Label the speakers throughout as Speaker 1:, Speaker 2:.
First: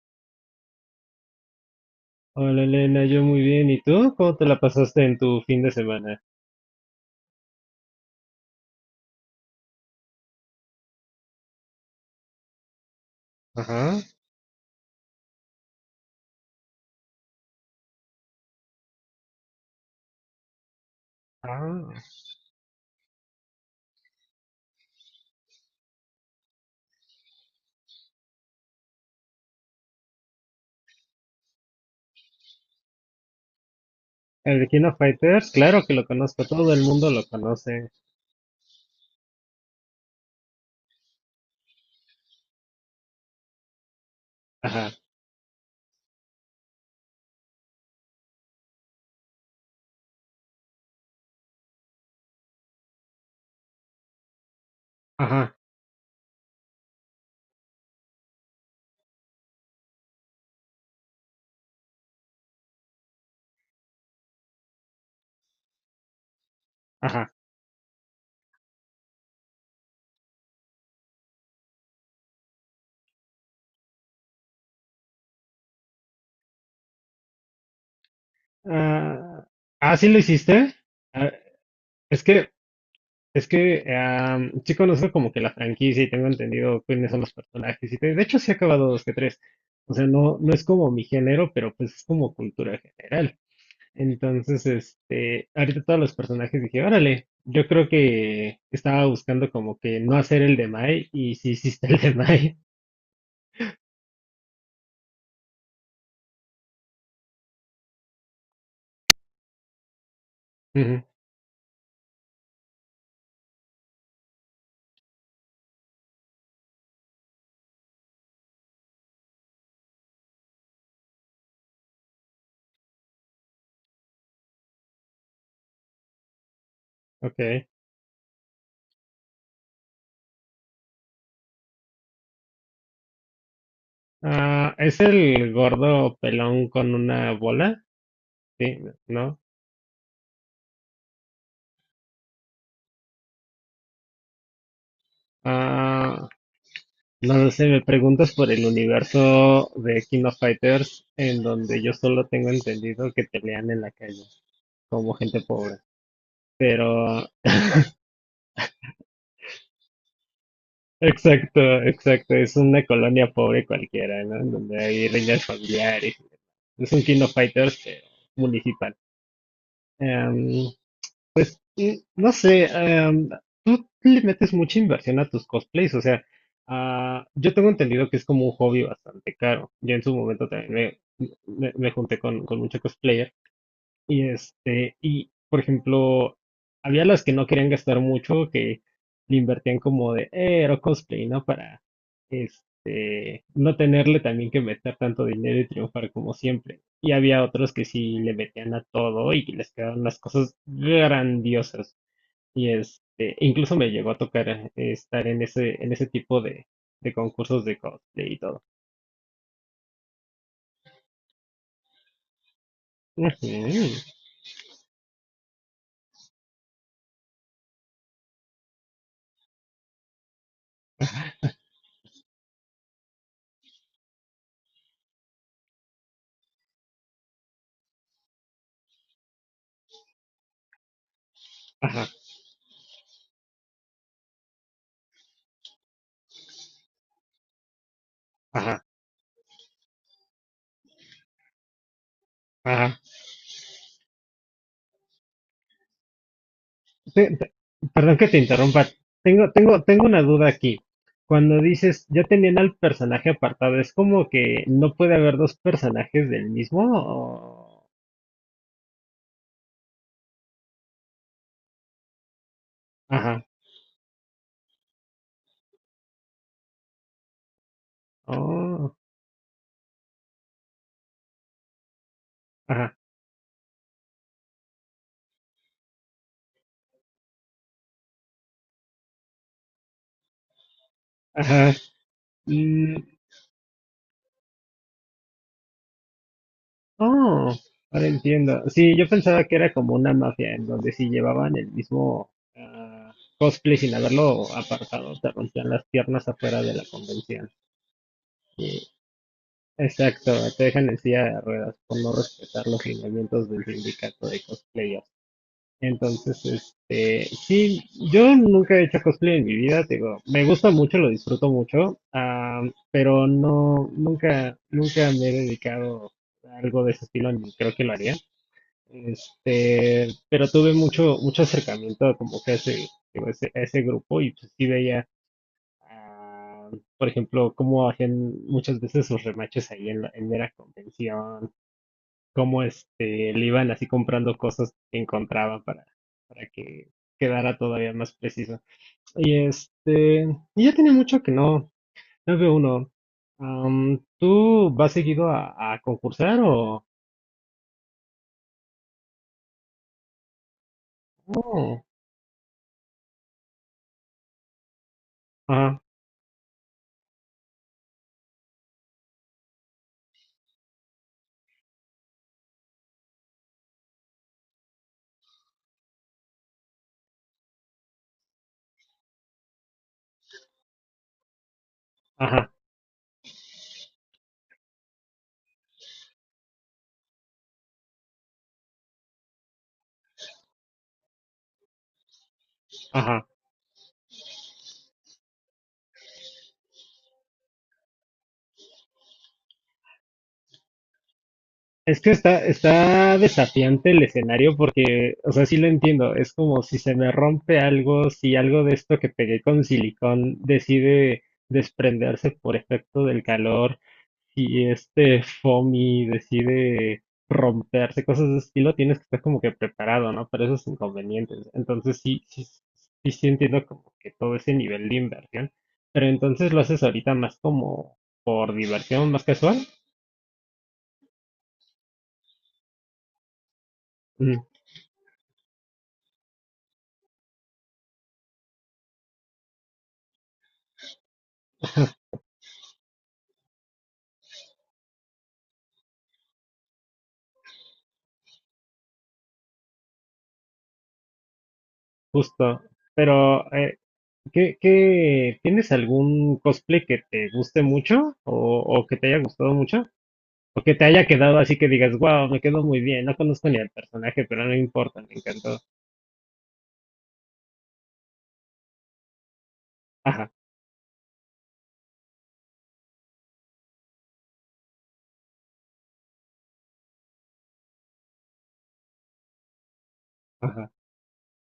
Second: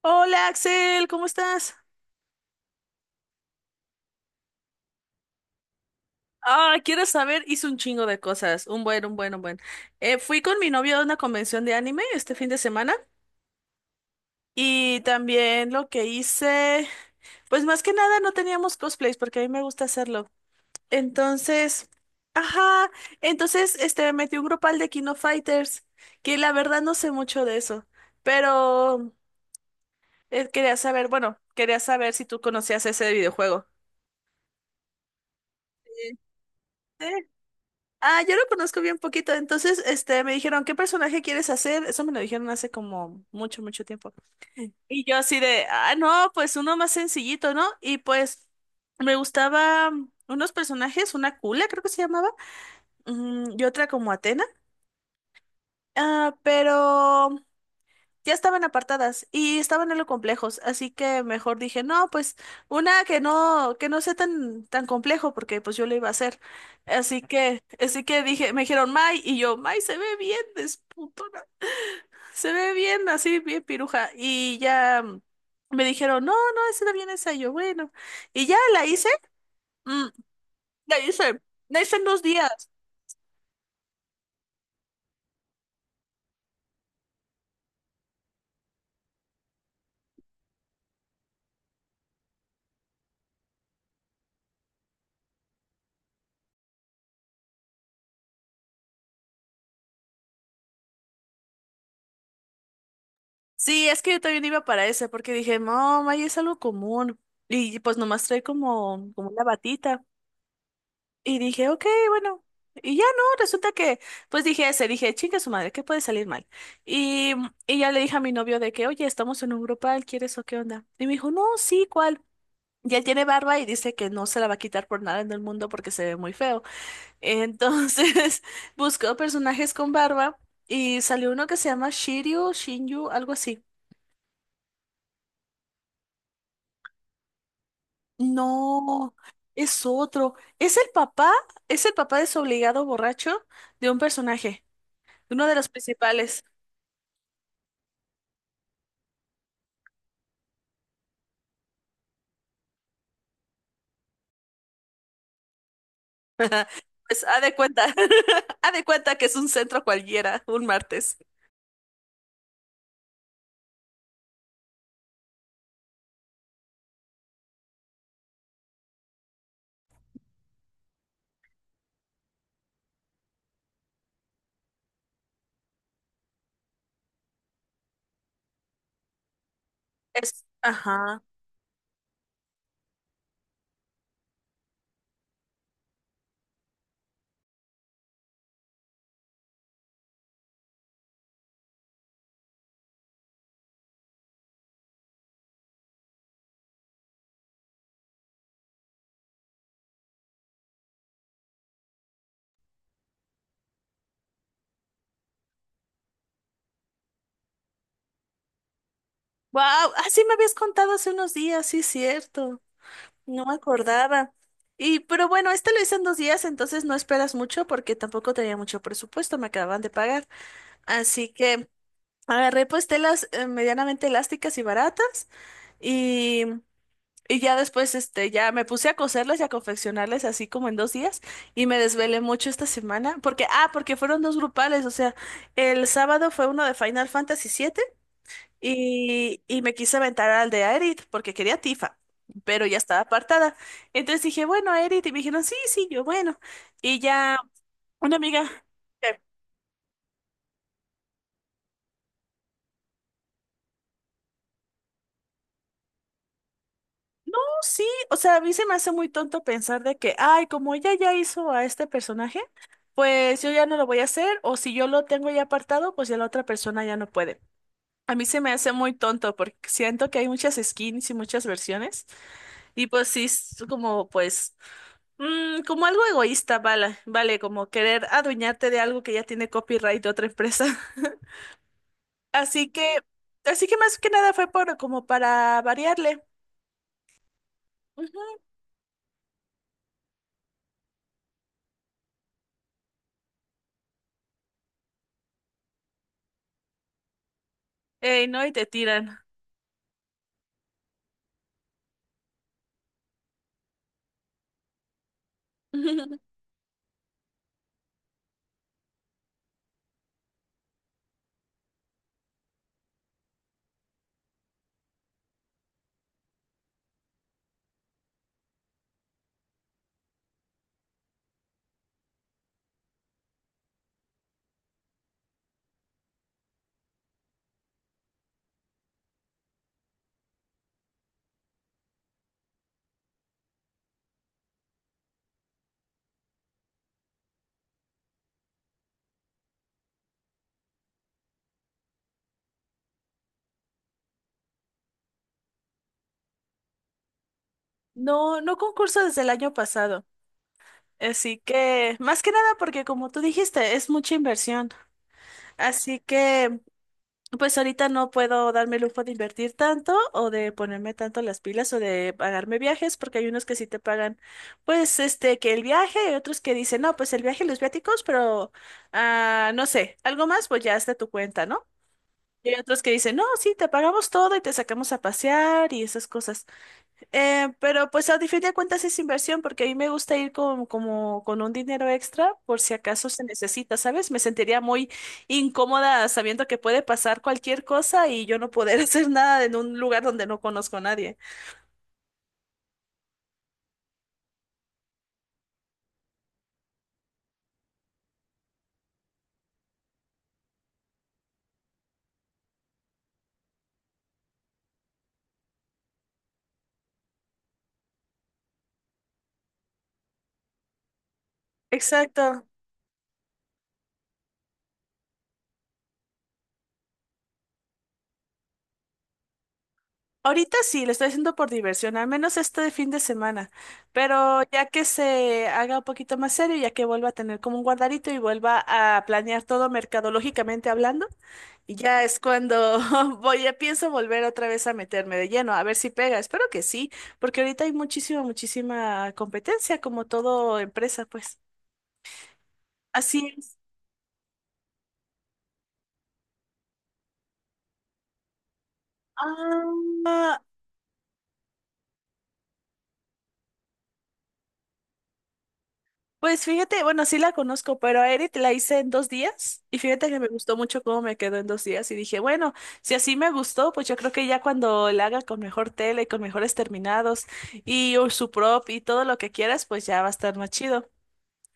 Speaker 1: Hola Axel, ¿cómo estás?
Speaker 2: Hola Elena, yo muy bien. ¿Y tú? ¿Cómo te la pasaste en tu fin de semana?
Speaker 1: Ah, ¿quieres saber? Hice un chingo de cosas, un buen, un buen, un buen. Fui con mi novio a una convención de anime este fin de semana
Speaker 2: Ajá.
Speaker 1: y también lo que hice, pues más que nada no teníamos cosplays porque a mí me gusta hacerlo. Entonces,
Speaker 2: Ah,
Speaker 1: ajá, entonces este metí un grupal de Kino Fighters, que la verdad no sé mucho de eso, pero quería saber, bueno, quería saber si tú conocías ese videojuego.
Speaker 2: el de King of Fighters, claro que lo conozco, todo el
Speaker 1: Sí.
Speaker 2: mundo lo conoce.
Speaker 1: Ah, yo lo conozco bien poquito. Entonces, este, me dijeron, ¿qué personaje quieres hacer? Eso me lo dijeron hace como mucho, mucho tiempo.
Speaker 2: Ajá,
Speaker 1: Y yo así de, ah, no, pues uno más sencillito, ¿no? Y pues me gustaba unos personajes, una Kula, creo que se llamaba, y otra como Atena.
Speaker 2: ajá,
Speaker 1: Ah, pero ya estaban apartadas y estaban algo complejos, así que mejor dije, no, pues una que no sea tan, tan complejo, porque pues yo lo iba a hacer. Así
Speaker 2: ajá.
Speaker 1: que, así que dije, me dijeron May, y yo, May se ve bien, desputona, se ve bien, así bien piruja. Y ya me dijeron, no, no, esa era bien esa, y yo, bueno. Y ya la hice,
Speaker 2: Ah, ah,
Speaker 1: mm,
Speaker 2: ¿sí lo hiciste?
Speaker 1: la
Speaker 2: Ah,
Speaker 1: hice, la hice en dos
Speaker 2: es
Speaker 1: días.
Speaker 2: que, es que sí conozco como que la franquicia y tengo entendido quiénes son los personajes y todo. De hecho, sí he acabado dos que tres. O sea, no, no es como mi género, pero pues es como cultura general. Entonces, este, ahorita todos los personajes dije, órale, yo creo que estaba buscando como que no hacer el de Mai y sí hiciste el de Mai.
Speaker 1: Sí, es que yo también iba para ese, porque dije, no, May es algo común. Y pues nomás trae como una batita.
Speaker 2: Ujú.
Speaker 1: Y dije, ok, bueno. Y ya no, resulta que, pues dije, chinga su madre, ¿qué puede salir mal? Y, y ya le dije a mi novio de que, oye, estamos en un grupal, ¿quieres o qué onda? Y me dijo, no, sí, ¿cuál? Y él tiene barba y dice que no se la va a quitar por nada en el mundo porque se ve muy feo.
Speaker 2: Ok.
Speaker 1: Entonces, buscó personajes con barba y salió uno que se llama Shiryu, Shinyu, algo así.
Speaker 2: Ah, ¿es el gordo pelón con una bola? Sí,
Speaker 1: No,
Speaker 2: ¿no?
Speaker 1: es otro. Es el papá, es el papá desobligado borracho de un personaje. Uno de los
Speaker 2: Ah,
Speaker 1: principales.
Speaker 2: no lo sé, me preguntas por el universo de King of Fighters en donde yo solo tengo entendido que pelean en la calle como gente pobre.
Speaker 1: Pues
Speaker 2: Pero.
Speaker 1: haz de cuenta, haz de cuenta que es un centro cualquiera, un martes.
Speaker 2: Exacto, exacto. Es una colonia pobre cualquiera, ¿no? En donde hay riñas familiares. Es un King of Fighters, pero municipal. Em, y no sé, tú le metes mucha inversión a tus cosplays, o sea, ah, yo tengo entendido que es como un hobby bastante caro. Yo en su
Speaker 1: Es,
Speaker 2: momento también
Speaker 1: ajá.
Speaker 2: me junté con muchos cosplayers. Y este, y por ejemplo, había las que no querían gastar mucho, que le invertían como de, era cosplay, ¿no? Para, este, no tenerle también que meter tanto dinero y triunfar como siempre. Y había otros que sí le metían a todo y les quedaban las cosas grandiosas. Y este, incluso me llegó a tocar estar en ese tipo de concursos de cosplay y todo.
Speaker 1: Wow, así me habías contado hace unos días, sí, cierto. No me
Speaker 2: Ujú.
Speaker 1: acordaba. Pero bueno, este lo hice en 2 días, entonces no esperas mucho porque tampoco tenía mucho presupuesto, me acababan de pagar. Así que agarré pues telas medianamente elásticas y baratas. Y Y ya después, este, ya me puse a coserlas y a confeccionarles así como en 2 días, y me
Speaker 2: Ajá,
Speaker 1: desvelé mucho esta semana porque fueron dos grupales, o sea, el sábado fue uno de Final Fantasy VII
Speaker 2: ajá,
Speaker 1: y me quise aventar al de Aerith porque quería Tifa, pero ya
Speaker 2: ajá.
Speaker 1: estaba apartada. Entonces dije, bueno, Aerith, y me dijeron, sí, sí, yo, bueno. Y
Speaker 2: Te-
Speaker 1: ya
Speaker 2: te-
Speaker 1: una
Speaker 2: perdón que te
Speaker 1: amiga...
Speaker 2: interrumpa. Tengo una duda aquí. Cuando dices, ya tenían al personaje apartado, ¿es como que no puede haber dos personajes del mismo?
Speaker 1: No, sí, o sea, a mí se me hace muy tonto pensar de que, ay, como ella ya hizo a este personaje, pues
Speaker 2: Ajá.
Speaker 1: yo ya no lo voy a hacer, o si yo lo tengo ya apartado, pues ya la otra persona ya no puede. A mí se me hace muy
Speaker 2: Oh,
Speaker 1: tonto porque siento que hay muchas skins y muchas versiones, y
Speaker 2: ajá.
Speaker 1: pues sí, es como algo egoísta, vale, vale, como querer adueñarte de algo que ya tiene copyright de otra empresa.
Speaker 2: Ajá.
Speaker 1: Así
Speaker 2: Mm,
Speaker 1: que, así que más que nada fue como para variarle.
Speaker 2: oh, ahora
Speaker 1: Ujú.
Speaker 2: entiendo. Sí, yo pensaba que era como una mafia en donde si llevaban el mismo ah, cosplay sin haberlo apartado, te rompían las piernas afuera de la convención.
Speaker 1: No, y te
Speaker 2: Sí.
Speaker 1: tiran.
Speaker 2: Exacto, te dejan en silla de ruedas por no respetar los lineamientos del sindicato de cosplayers. Entonces, este, sí, yo nunca he hecho cosplay en mi vida, te digo, me gusta mucho, lo disfruto mucho, ah, pero no, nunca, nunca me he dedicado a algo de ese estilo, ni creo que lo haría. Este, pero tuve mucho, mucho acercamiento como que a ese, digo, a ese grupo y pues sí veía. Ah, por ejemplo, cómo hacían muchas veces sus remaches ahí en mera convención, cómo este, le iban así comprando cosas que encontraban para que quedara todavía más preciso. Y este, y ya tiene mucho que no, no veo uno. ¿Tú vas seguido a concursar o?
Speaker 1: No, no concurso desde el año pasado. Así
Speaker 2: Oh,
Speaker 1: que, más que nada porque como tú dijiste, es mucha inversión.
Speaker 2: ajá,
Speaker 1: Así que, pues ahorita no puedo darme el lujo de invertir tanto o de ponerme tanto las pilas o de pagarme viajes porque hay unos que sí te pagan, pues, este, que el viaje, y otros que dicen, no, pues el viaje y los viáticos, pero, no sé, algo más, pues ya es de tu cuenta, ¿no? Y
Speaker 2: ajá,
Speaker 1: hay otros que dicen, no, sí, te pagamos todo y te sacamos a pasear y esas cosas. Pero pues a fin de cuentas es inversión porque a mí me gusta ir con, como con un dinero extra por si acaso se
Speaker 2: ajá.
Speaker 1: necesita, ¿sabes? Me sentiría muy incómoda sabiendo que puede pasar cualquier cosa y yo no poder hacer nada en un lugar donde no conozco a nadie.
Speaker 2: Es que está desafiante el escenario porque, o sea, sí lo entiendo. Es como si se me rompe algo, si algo de esto que pegué con silicón decide desprenderse por efecto del calor, si este foamy decide romperse, cosas de ese estilo, tienes que estar como que preparado, ¿no? Para esos inconvenientes. Entonces sí, sí,
Speaker 1: Exacto.
Speaker 2: sí, sí entiendo como que todo ese nivel de inversión. Pero entonces lo haces ahorita más como por diversión, más casual.
Speaker 1: Ahorita sí, lo estoy haciendo por diversión, al menos este fin de semana.
Speaker 2: Mm.
Speaker 1: Pero ya que se haga un poquito más serio, ya que vuelva a tener como un guardarito y vuelva a planear todo mercadológicamente hablando, y ya es cuando ya pienso volver otra vez a meterme de lleno, a ver si pega. Espero que sí, porque ahorita hay muchísima, muchísima competencia, como todo empresa, pues.
Speaker 2: Justo.
Speaker 1: Así
Speaker 2: Pero,
Speaker 1: es.
Speaker 2: ¿ tienes algún cosplay que te guste mucho o que te haya gustado mucho?
Speaker 1: Ah,
Speaker 2: O que te haya quedado así que digas, wow, me quedó muy bien, no conozco ni al personaje, pero no importa, me encantó.
Speaker 1: pues fíjate, bueno, sí la conozco, pero a Edith la hice en 2 días y fíjate que me
Speaker 2: Ajá,
Speaker 1: gustó mucho cómo me quedó en 2 días y dije, bueno, si así me gustó, pues yo creo que ya cuando la haga con mejor tela y con mejores terminados y o su prop y todo lo que quieras, pues ya va a estar más
Speaker 2: ajá.
Speaker 1: chido.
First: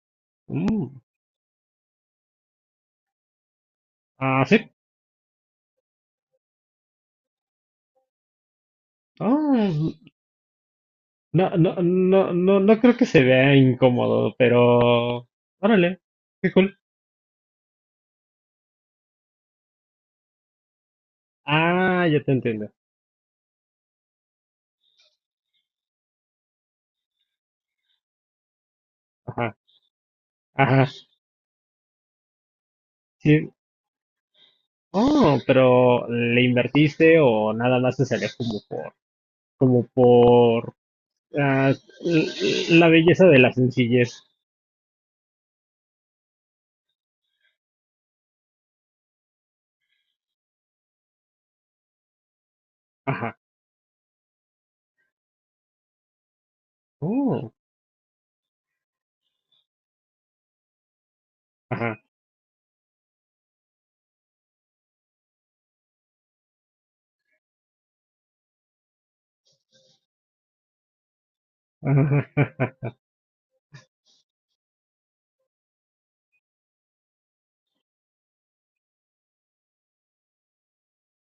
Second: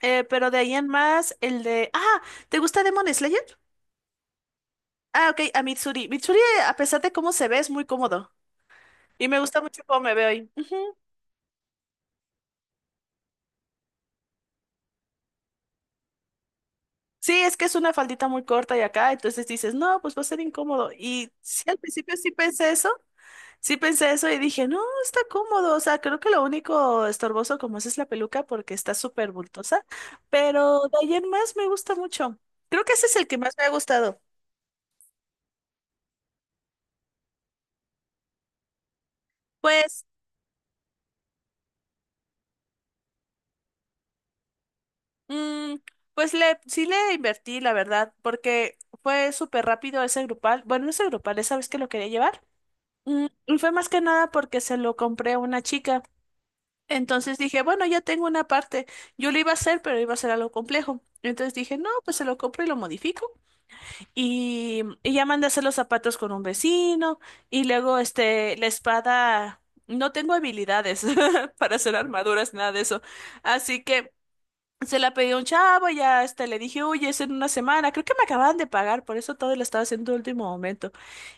Speaker 1: Pero de ahí en
Speaker 2: Mm,
Speaker 1: más, el de... Ah, ¿te gusta Demon Slayer?
Speaker 2: ah, sí.
Speaker 1: Ah, ok, a Mitsuri. Mitsuri, a pesar de cómo se ve, es muy cómodo y me gusta
Speaker 2: Ah,
Speaker 1: mucho cómo me veo ahí.
Speaker 2: no, no, no, no, no creo que se vea incómodo, pero. Órale, qué cool.
Speaker 1: Sí, es que es una faldita muy corta y acá, entonces dices, no, pues va a ser incómodo. Y sí, al
Speaker 2: Ah,
Speaker 1: principio
Speaker 2: ya
Speaker 1: sí
Speaker 2: te entiendo.
Speaker 1: pensé eso, sí pensé eso y dije, no, está cómodo, o sea, creo que lo único estorboso como es la peluca porque está súper
Speaker 2: Ajá,
Speaker 1: bultosa, pero
Speaker 2: ajá.
Speaker 1: de ahí en más me gusta mucho. Creo que ese es el que más
Speaker 2: Sí.
Speaker 1: me ha gustado.
Speaker 2: Oh, pero ¿le invertiste o nada más te salió como por como
Speaker 1: Pues,
Speaker 2: por ah, la belleza de la sencillez?
Speaker 1: mm, sí le invertí, la verdad, porque fue súper rápido ese grupal. Bueno, no ese grupal, ¿sabes que lo quería llevar?
Speaker 2: Ajá.
Speaker 1: Y fue más que nada porque se lo compré a una chica. Entonces
Speaker 2: Oh,
Speaker 1: dije, bueno, ya tengo una parte. Yo lo iba a hacer, pero iba a ser algo complejo. Entonces dije, no,
Speaker 2: ajá.
Speaker 1: pues se lo compro y lo modifico. Y ya mandé a hacer los zapatos con un vecino. Y luego, este, la espada. No tengo habilidades para hacer
Speaker 2: Ajá.
Speaker 1: armaduras, nada de
Speaker 2: Ajá.
Speaker 1: eso. Así que se la pedí a un chavo, ya este, le dije, oye, es en una semana. Creo que me acababan de pagar, por eso todo lo estaba haciendo de último momento.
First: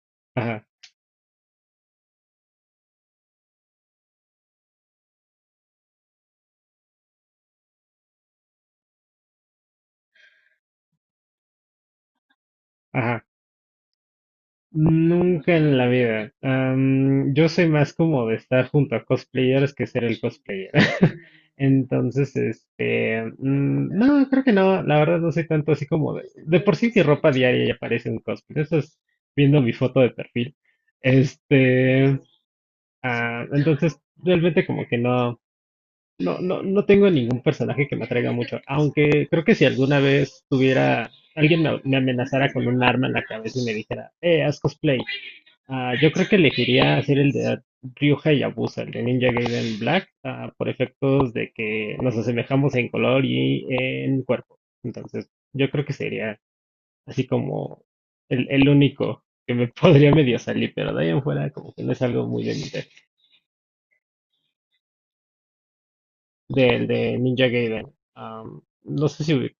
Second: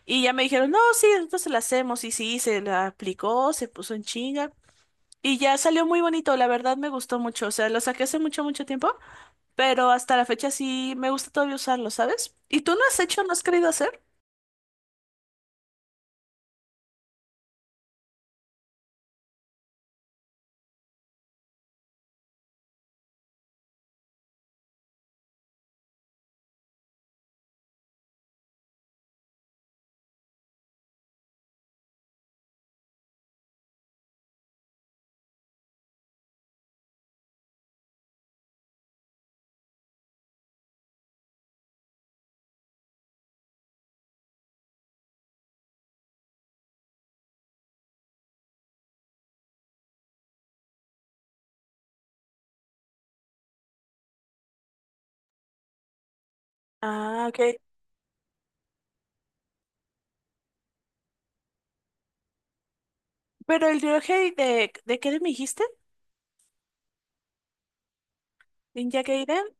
Speaker 1: Y ya me
Speaker 2: Ajá.
Speaker 1: dijeron, no, sí, entonces la hacemos. Y sí, se la aplicó, se puso en chinga. Y ya salió muy bonito, la verdad me gustó mucho. O sea, lo saqué hace mucho, mucho tiempo, pero hasta la fecha sí me gusta todavía usarlo, ¿sabes? ¿Y tú no has hecho,
Speaker 2: Ajá.
Speaker 1: no has querido hacer?
Speaker 2: Nunca en la vida. Yo soy más como de estar junto a cosplayers que ser el cosplayer. Entonces, este, no, creo que no, la verdad no soy tanto así como de por sí mi ropa diaria ya parece un cosplay. Eso es viendo mi foto de perfil. Este, ah, entonces realmente como que no. No, no, no tengo ningún personaje que me atraiga mucho, aunque creo que si alguna vez tuviera, alguien me amenazara con un arma en la cabeza y me dijera, haz cosplay, ah, yo creo que elegiría hacer el de Ryuja y Abusa, el de Ninja Gaiden Black, ah, por efectos de que nos asemejamos en color y en cuerpo. Entonces, yo creo que sería así
Speaker 1: Ah, ok.
Speaker 2: como el único que me podría medio salir, pero de ahí en fuera como que no es algo muy de
Speaker 1: Pero el Ryohei ¿De qué me dijiste?
Speaker 2: del de Ninja Gaiden. Am,
Speaker 1: ¿Ninja
Speaker 2: no sé
Speaker 1: Gaiden?
Speaker 2: si.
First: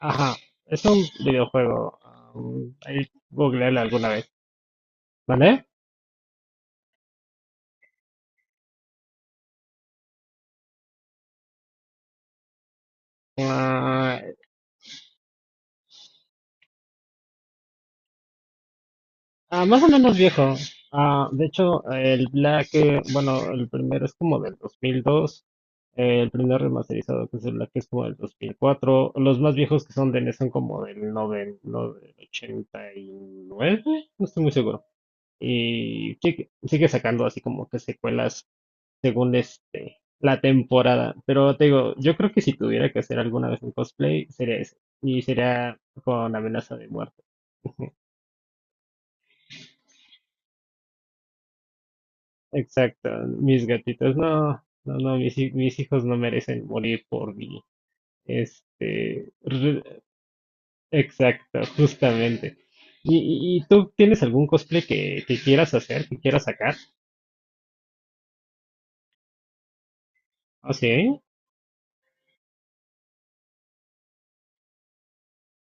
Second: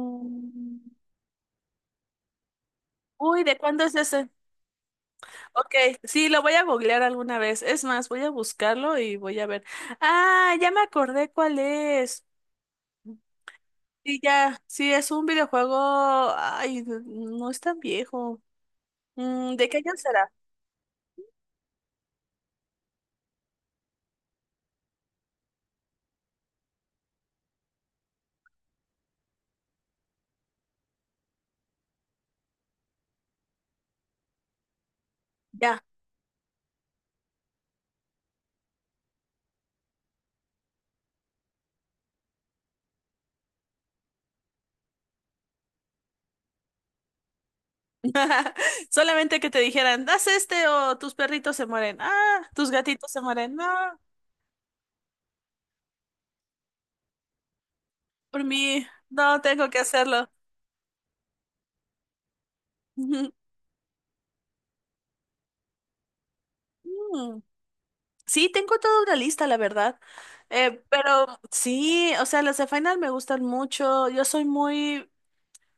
Speaker 2: Ajá, es un videojuego. Ahí
Speaker 1: Uy, ¿de
Speaker 2: googlearlo
Speaker 1: cuándo es
Speaker 2: alguna
Speaker 1: ese?
Speaker 2: vez, ¿vale?
Speaker 1: Ok, sí, lo voy a googlear alguna vez. Es más, voy a buscarlo y voy a ver. Ah, ya me acordé cuál es. Sí,
Speaker 2: Ah,
Speaker 1: ya, sí, es un videojuego. Ay, no es tan viejo.
Speaker 2: ah,
Speaker 1: ¿De qué
Speaker 2: más o
Speaker 1: año
Speaker 2: menos
Speaker 1: será?
Speaker 2: viejo. Ah, de hecho, el Black, bueno, el primero es como del 2002. El primer remasterizado, que es el Black, es como del 2004. Los más viejos que son de NES son como del 90, no, del 89, no estoy muy seguro.
Speaker 1: Ya.
Speaker 2: Y sigue sacando así como que secuelas según este, la temporada. Pero te digo, yo creo que si tuviera que hacer alguna vez un cosplay, sería ese. Y sería con amenaza de muerte.
Speaker 1: Solamente que te dijeran, haz este o tus perritos se mueren. Ah, tus
Speaker 2: Exacto,
Speaker 1: gatitos se mueren. No,
Speaker 2: mis gatitos, no, no, no, mis hijos no merecen morir por mí.
Speaker 1: por mí,
Speaker 2: Este,
Speaker 1: no tengo que hacerlo.
Speaker 2: exacto, justamente. ¿Y,
Speaker 1: Ujú.
Speaker 2: y tú tienes algún cosplay que quieras hacer, que quieras sacar?
Speaker 1: Mm. Sí, tengo toda una lista, la verdad.
Speaker 2: ¿Ah, sí?
Speaker 1: Pero sí, o sea, las de Final me gustan mucho. Yo soy muy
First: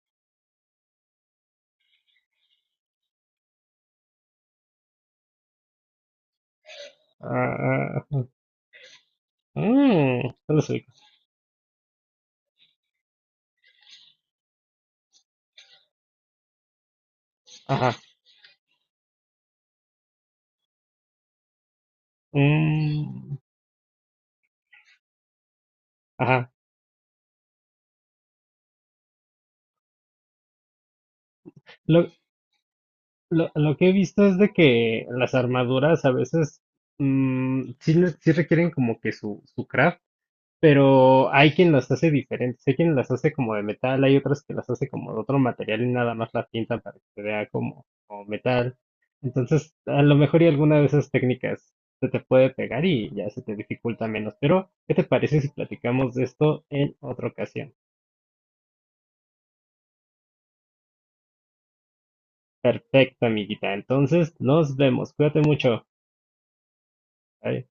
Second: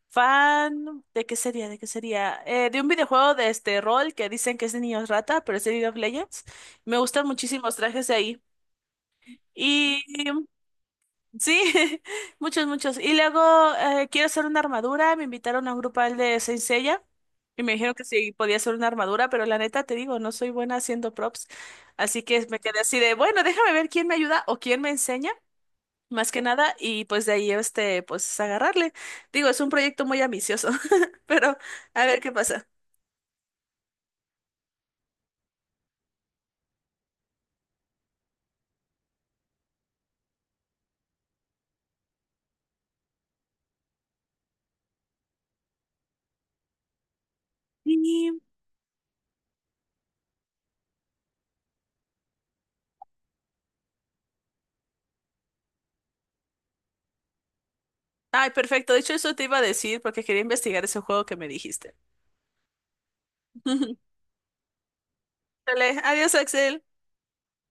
Speaker 1: fan de qué sería, de qué sería. De un videojuego de este rol que dicen que es de niños rata, pero es de League of Legends. Me gustan
Speaker 2: Ah,
Speaker 1: muchísimos
Speaker 2: ah,
Speaker 1: trajes de
Speaker 2: ah,
Speaker 1: ahí. Y
Speaker 2: mm, no lo sé.
Speaker 1: sí, muchos, muchos. Y luego quiero hacer una armadura. Me invitaron a un grupal de Saint Seiya y me dijeron
Speaker 2: Ajá.
Speaker 1: que sí podía hacer una armadura, pero la neta te digo, no soy buena haciendo props. Así que me quedé así de,
Speaker 2: Mm,
Speaker 1: bueno, déjame ver quién me ayuda o quién me enseña, más que
Speaker 2: ajá.
Speaker 1: nada, y pues de ahí este, pues agarrarle. Digo, es un proyecto muy ambicioso, pero a ver qué pasa.
Speaker 2: Lo que he visto es de que las armaduras a veces mm, sí requieren como que su craft, pero hay quien las hace diferentes, hay quien las hace como de metal, hay otras que las hace como de otro material y nada más las pintan para que se vea como
Speaker 1: Y-
Speaker 2: metal. Entonces, a lo mejor y alguna de esas técnicas se te puede pegar y ya se te dificulta menos. Pero, ¿qué te parece si platicamos de esto en otra ocasión?
Speaker 1: Ay, perfecto. De hecho, eso te iba a decir porque quería investigar ese juego que me dijiste.
Speaker 2: Perfecto, amiguita. Entonces, nos vemos. Cuídate mucho.
Speaker 1: Dale, adiós, Axel.
Speaker 2: Bye.